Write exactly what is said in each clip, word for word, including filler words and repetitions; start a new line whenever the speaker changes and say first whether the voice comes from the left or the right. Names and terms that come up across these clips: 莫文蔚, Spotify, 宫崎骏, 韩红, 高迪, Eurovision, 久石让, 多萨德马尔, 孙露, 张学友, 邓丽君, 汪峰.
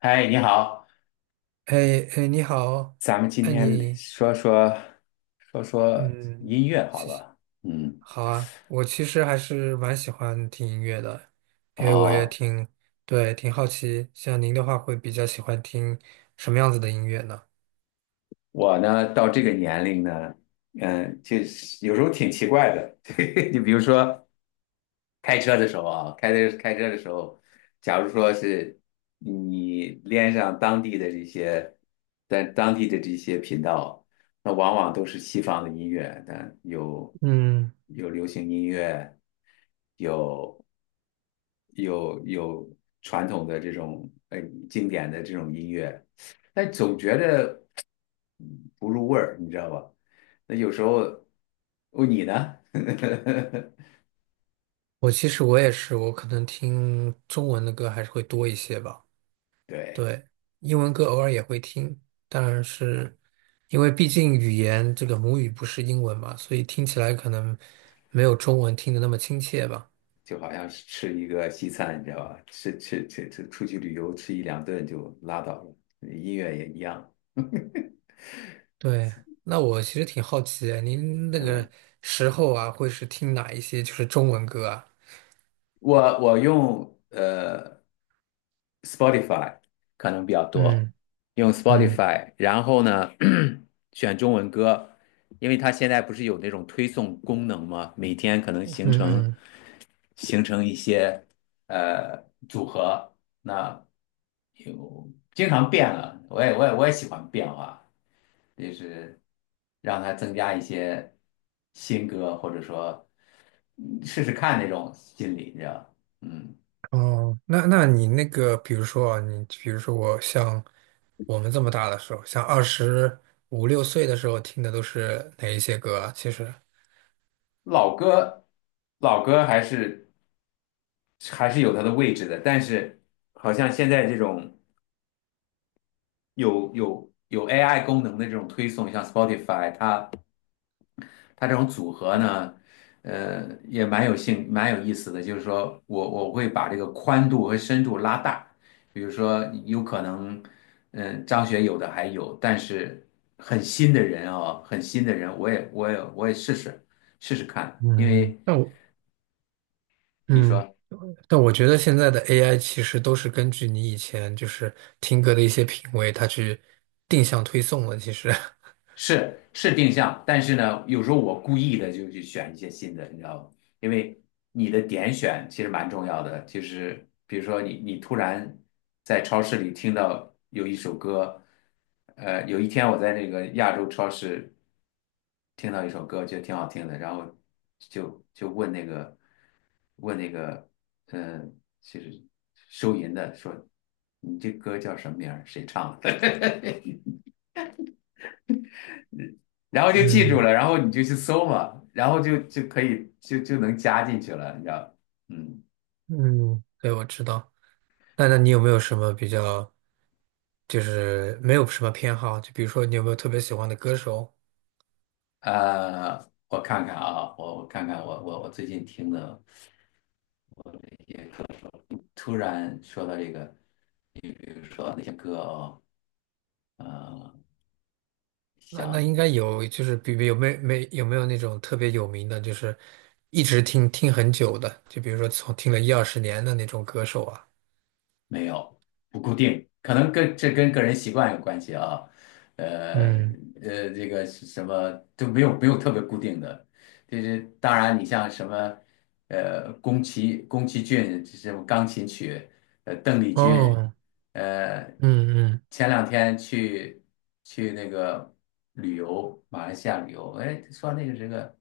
left: 嗨，你好，
right: 哎哎，你好。
left: 咱们今
right: 哎
left: 天
right: 你，
left: 说说说说
right: 嗯，
left: 音乐好
right: 谢谢。
left: 了。嗯，
right: 好啊，我其实还是蛮喜欢听音乐的，因为我也
left: 哦，
right: 挺，对，挺好奇，像您的话会比较喜欢听什么样子的音乐呢？
left: 我呢到这个年龄呢，嗯，就是有时候挺奇怪的。你比如说开车的时候啊，开车开车的时候，假如说是你连上当地的这些，在当地的这些频道，那往往都是西方的音乐，但有
right: 嗯，
left: 有流行音乐，有。有有传统的这种呃经典的这种音乐，但总觉得嗯不入味儿，你知道吧？那有时候哦，你呢？
right: 我其实我也是，我可能听中文的歌还是会多一些吧。
left: 对，
right: 对，英文歌偶尔也会听，但是因为毕竟语言这个母语不是英文嘛，所以听起来可能没有中文听的那么亲切吧。
left: 就好像是吃一个西餐，你知道吧？吃吃吃吃，出去旅游吃一两顿就拉倒了，音乐也一样。
right: 对，那我其实挺好奇，您 那
left: 嗯，
right: 个时候啊，会是听哪一些就是中文歌啊？
left: 我我用呃 Spotify 可能比较多，
right: 嗯
left: 用
right: 嗯
left: Spotify,然后呢，选中文歌，因为它现在不是有那种推送功能吗？每天可能形成
right: 嗯
left: 形成一些呃组合，那有经常变了，我也我也我也喜欢变化，就是让它增加一些新歌，或者说嗯试试看那种心理，你知道，嗯。
right: 嗯，哦，那那你那个，比如说啊，你比如说我像我们这么大的时候，像二十五六岁的时候听的都是哪一些歌啊？其实，
left: 老歌，老歌还是还是有它的位置的，但是好像现在这种有有有 A I 功能的这种推送，像 Spotify,它它这种组合呢，呃，也蛮有兴蛮有意思的。就是说我我会把这个宽度和深度拉大，比如说有可能，嗯，张学友的还有，但是很新的人啊、很新的人，我也我也我也试试试试看，因
right: 嗯，
left: 为。
right: 那我
left: 你
right: 嗯，
left: 说。
right: 但我觉得现在的 A I 其实都是根据你以前就是听歌的一些品味，它去定向推送了。其实，
left: 是是定向，但是呢，有时候我故意的就去选一些新的，你知道吗？因为你的点选其实蛮重要的。就是比如说你你突然在超市里听到有一首歌，呃，有一天我在那个亚洲超市听到一首歌，觉得挺好听的，然后就就问那个问那个，嗯、呃就是收银的说，你这歌叫什么名儿？谁唱的？然后就记住
right: 嗯
left: 了，然后你就去搜嘛，然后就就可以就就能加进去了，你知道？嗯，
right: 嗯，对，我知道。那那你有没有什么比较，就是没有什么偏好？就比如说你有没有特别喜欢的歌手？
left: 呃，我看看啊，我我看看我我我最近听的一些课，突然说到这个，呃。
right: 那那应该有，就是比比有没有没有没有那种特别有名的，就是一直听听很久的，就比如说从听了一二十年的那种歌手啊。
left: 没有，不固定，可能跟这跟个人习惯有关系啊。呃
right: 嗯，
left: 呃，这个是什么都没有没有特别固定的，就是当然你像什么呃宫崎宫崎骏这种钢琴曲，呃邓丽君，
right: 哦，
left: 呃
right: 嗯
left: 前两天去去那个旅游马来西亚旅游，哎说那个是个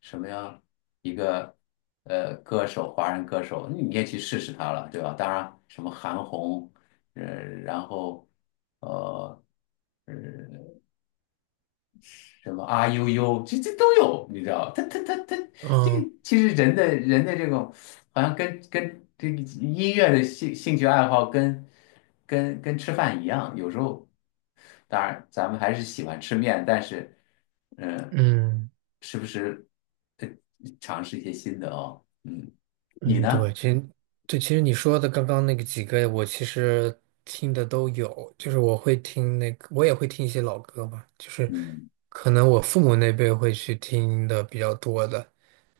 left: 什么呀？一个呃歌手，华人歌手，你也去试试他了，对吧？当然，什么韩红，呃，然后呃。呃什么啊呦呦，这这都有，你知道？他他他他，
right: 嗯，
left: 这个
right: 哦，
left: 其实人的人的这种，好像跟跟这个音乐的兴兴趣爱好跟跟跟吃饭一样，有时候当然咱们还是喜欢吃面，但是嗯、呃
right: 嗯。
left: 时不时呃尝试一些新的哦，嗯，你
right: 嗯，对，
left: 呢？
right: 其实对，其实你说的刚刚那个几个，我其实听的都有，就是我会听那个，我也会听一些老歌嘛，就是
left: 嗯
right: 可能我父母那辈会去听的比较多的。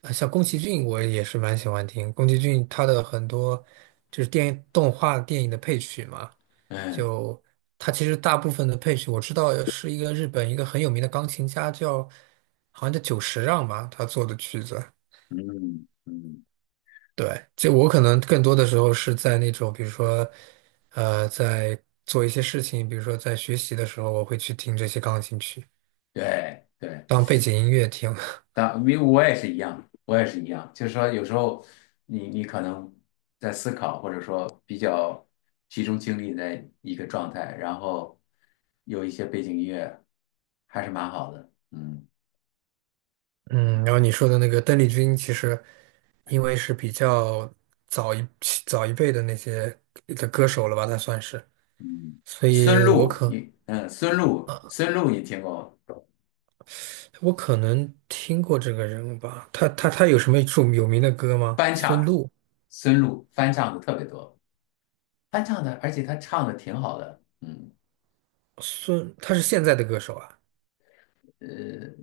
right: 啊，像宫崎骏，我也是蛮喜欢听宫崎骏他的很多就是电影动画电影的配曲嘛。
left: 嗯
right: 就他其实大部分的配曲，我知道是一个日本一个很有名的钢琴家叫好像叫久石让吧，他做的曲子。
left: 嗯嗯，
right: 对，就我可能更多的时候是在那种，比如说，呃，在做一些事情，比如说在学习的时候，我会去听这些钢琴曲
left: 对对。
right: 当背景音乐听。
left: 当因为我也是一样，我也是一样，就是说有时候你你可能在思考，或者说比较集中精力在一个状态，然后有一些背景音乐，还是蛮好的。嗯
right: 嗯，然后你说的那个邓丽君，其实因为是比较早一早一辈的那些的歌手了吧，她算是，
left: 嗯，
right: 所
left: 孙
right: 以我
left: 露，
right: 可
left: 你嗯，孙露，孙露你听过
right: 我可能听过这个人物吧。他他他有什么著有名的歌吗？
left: 翻
right: 孙
left: 唱，
right: 露，
left: 孙露翻唱的特别多，翻唱的，而且她唱的挺好的。嗯
right: 孙，他是现在的歌手啊，
left: 呃，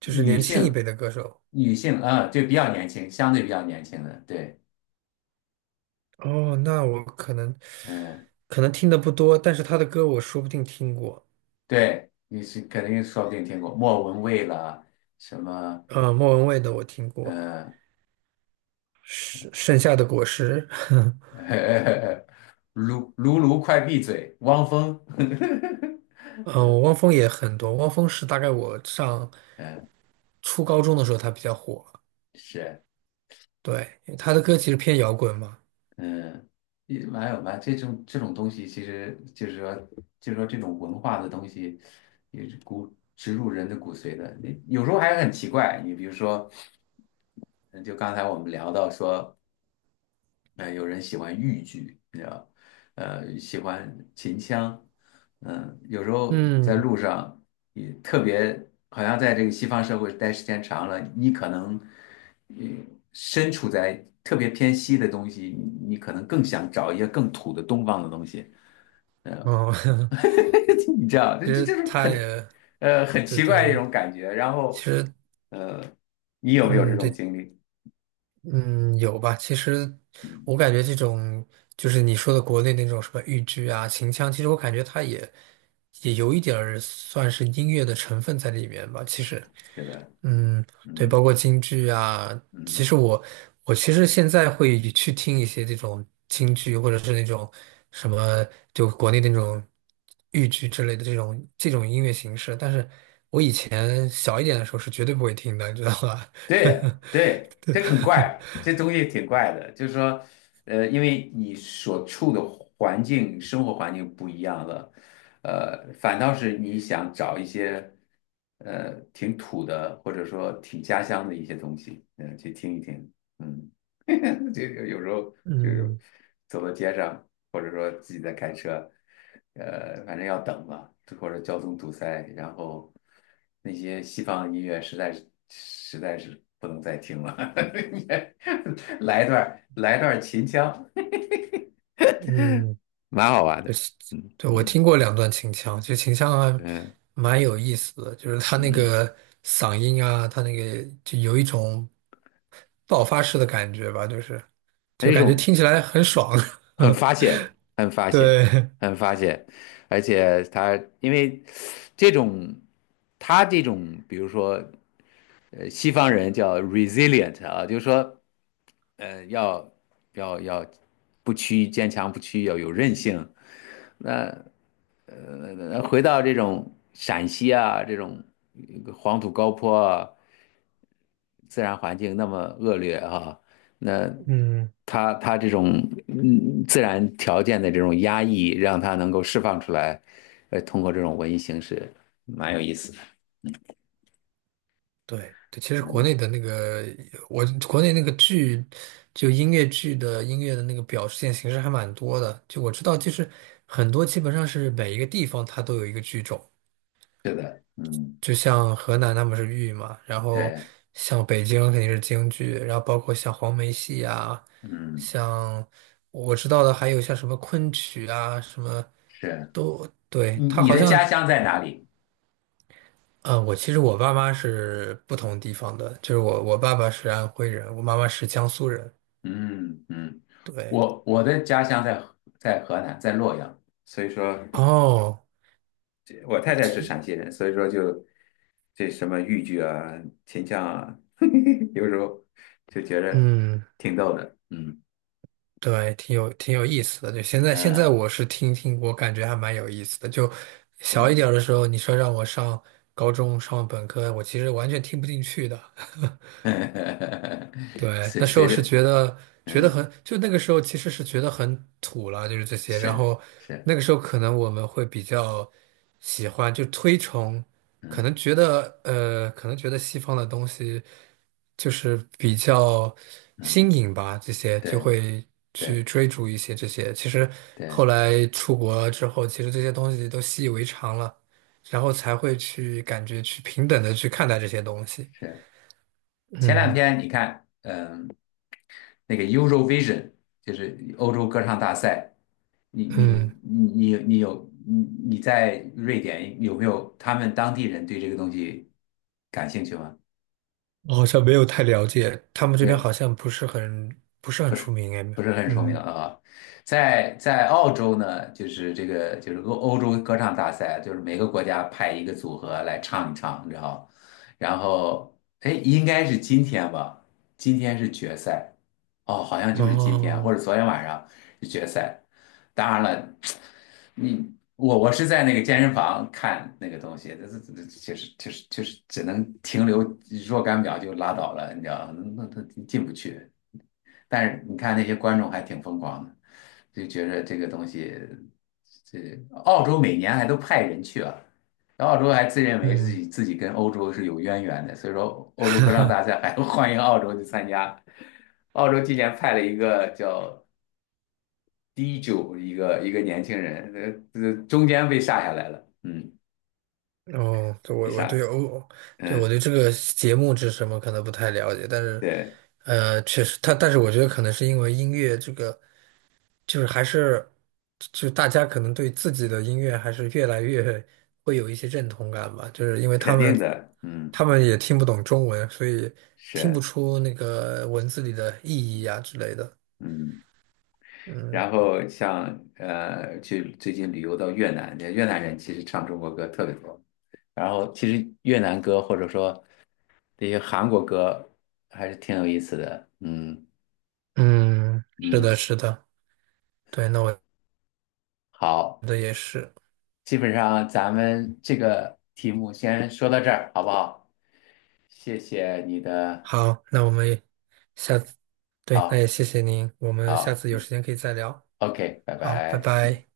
right: 就是
left: 女
right: 年轻一
left: 性
right: 辈的歌手。
left: 女性啊，对，比较年轻，相对比较年轻的，对。
right: 哦，那我可能
left: 嗯，
right: 可能听的不多，但是他的歌我说不定听过。
left: 对，你是肯定说不定听过莫文蔚啦，什么，
right: 啊、莫文蔚的我听过，
left: 嗯、
right: 是《盛夏的果实》
left: 呃，卢卢卢快闭嘴，汪峰，
right: 嗯、呃，汪峰也很多。汪峰是大概我上
left: 嗯，
right: 初高中的时候他比较火。
left: 是，
right: 对，他的歌其实偏摇滚嘛。
left: 嗯，也蛮有吧这种这种东西，其实就是说，就是说这种文化的东西，也是骨植入人的骨髓的，你有时候还很奇怪，你比如说。嗯就刚才我们聊到说，呃，有人喜欢豫剧，你知道，呃，喜欢秦腔，嗯，有时候在
right: 嗯，
left: 路上也特别，好像在这个西方社会待时间长了，你可能，嗯，身处在特别偏西的东西，你你可能更想找一些更土的东方的东西，
right: 哦，
left: 你知道，这
right: 其
left: 这
right: 实
left: 就是
right: 他
left: 很，
right: 也
left: 呃，很
right: 对
left: 奇怪的一
right: 对，
left: 种感觉。然后，
right: 其实
left: 你有没有这
right: 嗯，
left: 种
right: 对。
left: 经历？
right: 嗯，有吧？其实
left: 嗯，
right: 我感觉这种就是你说的国内那种什么豫剧啊、秦腔，其实我感觉它也也有一点儿算是音乐的成分在里面吧。其实，
left: 是的，嗯
right: 嗯，对，
left: 嗯
right: 包括京剧啊。其实
left: 嗯。
right: 我我其实现在会去听一些这种京剧，或者是那种什么就国内那种豫剧之类的这种这种音乐形式，但是以前小一点的时候是绝对不会听的，你知道吧？
left: 对 对，
right: 对。
left: 这很怪，这东西挺怪的。就是说，呃，因为你所处的环境、生活环境不一样了，呃，反倒是你想找一些，呃，挺土的，或者说挺家乡的一些东西，嗯、去听一听，嗯，就有有时候就是
right: 嗯
left: 走到街上，或者说自己在开车，呃，反正要等嘛，或者交通堵塞，然后那些西方音乐实在是实在是不能再听了，来一段来一段秦腔，
right: 嗯，
left: 蛮好玩
right: 对，
left: 的，
right: 是
left: 嗯
right: 对，我
left: 嗯
right: 听过两段秦腔，其实秦腔还
left: 嗯
right: 蛮有意思的，就是他那
left: 嗯，
right: 个嗓音啊，他那个就有一种爆发式的感觉吧，就是
left: 还
right: 就
left: 是一
right: 感觉
left: 种。
right: 听起来很爽。
left: 很发 泄，很发泄，
right: 对，
left: 很发泄，而且他因为这种，他这种，比如说，呃，西方人叫 resilient 啊，就是说，呃，要要要不屈，坚强不屈，要有韧性。那呃，回到这种陕西啊，这种呃黄土高坡啊，自然环境那么恶劣啊，那
right: 嗯，
left: 他他这种嗯自然条件的这种压抑，让他能够释放出来，呃，通过这种文艺形式，蛮有意思的。
right: 对对，其实国
left: 嗯，
right: 内的那个我国内那个剧，就音乐剧的音乐的那个表现形式还蛮多的，就我知道，就是很多基本上是每一个地方它都有一个剧种。
left: 是的，嗯，
right: 就像河南他们是豫嘛，然后
left: 对，
right: 像北京肯定是京剧，然后包括像黄梅戏啊，
left: 嗯，
right: 像我知道的还有像什么昆曲啊，什么，
left: 是。
right: 对，
left: 你
right: 他
left: 你
right: 好
left: 的
right: 像，
left: 家乡在哪里？
right: 嗯，我其实我爸妈是不同地方的，就是我我爸爸是安徽人，我妈妈是江苏人。
left: 嗯嗯，
right: 对，
left: 我我的家乡在河在河南，在洛阳，所以说。
right: 哦，
left: 这我太太是陕西人，所以说就这什么豫剧啊、秦腔啊，有时候就觉着
right: 嗯。
left: 挺逗的。嗯
right: 对，挺有挺有意思的。就现在，现在
left: 嗯
right: 我是听听，我感觉还蛮有意思的。就小一点儿的时候，你说让我上高中、上本科，我其实完全听不进去的。
left: 嗯，
right: 对，
left: 随
right: 那时
left: 随
right: 候是
left: 着
right: 觉得觉得
left: 嗯
right: 很，就那个时候其实是觉得很土了，就是这些。然
left: 是
right: 后
left: 是
right: 那个时候可能我们会比较喜欢，就推崇，可能
left: 嗯
right: 觉得呃，可能觉得西方的东西就是比较新
left: 嗯
right: 颖吧，这些就
left: 对
right: 会去
left: 对
right: 追逐一些这些。其实后
left: 对
right: 来出国之后，其实这些东西都习以为常了，然后才会去感觉去平等的去看待这些东西。
left: 是。前两
right: 嗯
left: 天你看，嗯，那个 Eurovision,就是欧洲歌唱大赛。你你
right: 嗯。
left: 你你你有你你在瑞典有没有他们当地人对这个东西感兴趣吗？
right: 我好像没有太了解，他们这边好
left: 也
right: 像不是很不是
left: 不
right: 很出
left: 是
right: 名哎。
left: 不是很出名
right: 嗯，
left: 啊。在在澳洲呢，就是这个就是欧欧洲歌唱大赛啊，就是每个国家派一个组合来唱一唱，你知道？然后哎，应该是今天吧？今天是决赛哦，好像就是今天或
right: 哦，
left: 者昨天晚上。决赛。当然了，你我我是在那个健身房看那个东西，这这这确实确实确实只能停留若干秒就拉倒了，你知道，那他进不去。但是你看那些观众还挺疯狂的，就觉着这个东西，这澳洲每年还都派人去啊。然后澳洲还自认为自
right: 嗯，
left: 己自己跟欧洲是有渊源的，所以说欧洲歌唱大赛还欢迎澳洲去参加。澳洲今年派了一个叫低就一个一个年轻人，呃，呃中间被杀下来了，嗯，
right: 哦，对，
left: 被
right: 我我对
left: 杀，
right: 哦，对我
left: 嗯，
right: 对这个节目是什么可能不太了解，但是
left: 对，
right: 呃，确实，他但是我觉得可能是因为音乐这个就是还是就大家可能对自己的音乐还是越来越会有一些认同感吧，就是因为他
left: 肯
right: 们
left: 定的，嗯，
right: 他们也听不懂中文，所以听不
left: 是，
right: 出那个文字里的意义啊之类的。
left: 嗯，
right: 嗯。
left: 然后像呃，去最近旅游到越南，越南人其实唱中国歌特别多，然后其实越南歌或者说这些韩国歌还是挺有意思的，嗯
right: 嗯，是
left: 嗯，
right: 的，是的，对，那我觉
left: 好，
right: 得也是。
left: 基本上咱们这个题目先说到这儿，好不好？谢谢你的，
right: 好，那我们下次，对，那也
left: 好
right: 谢谢您，我们下
left: 好。
right: 次有时间可以再聊。
left: OK,拜
right: 好，拜
left: 拜。嗯。
right: 拜。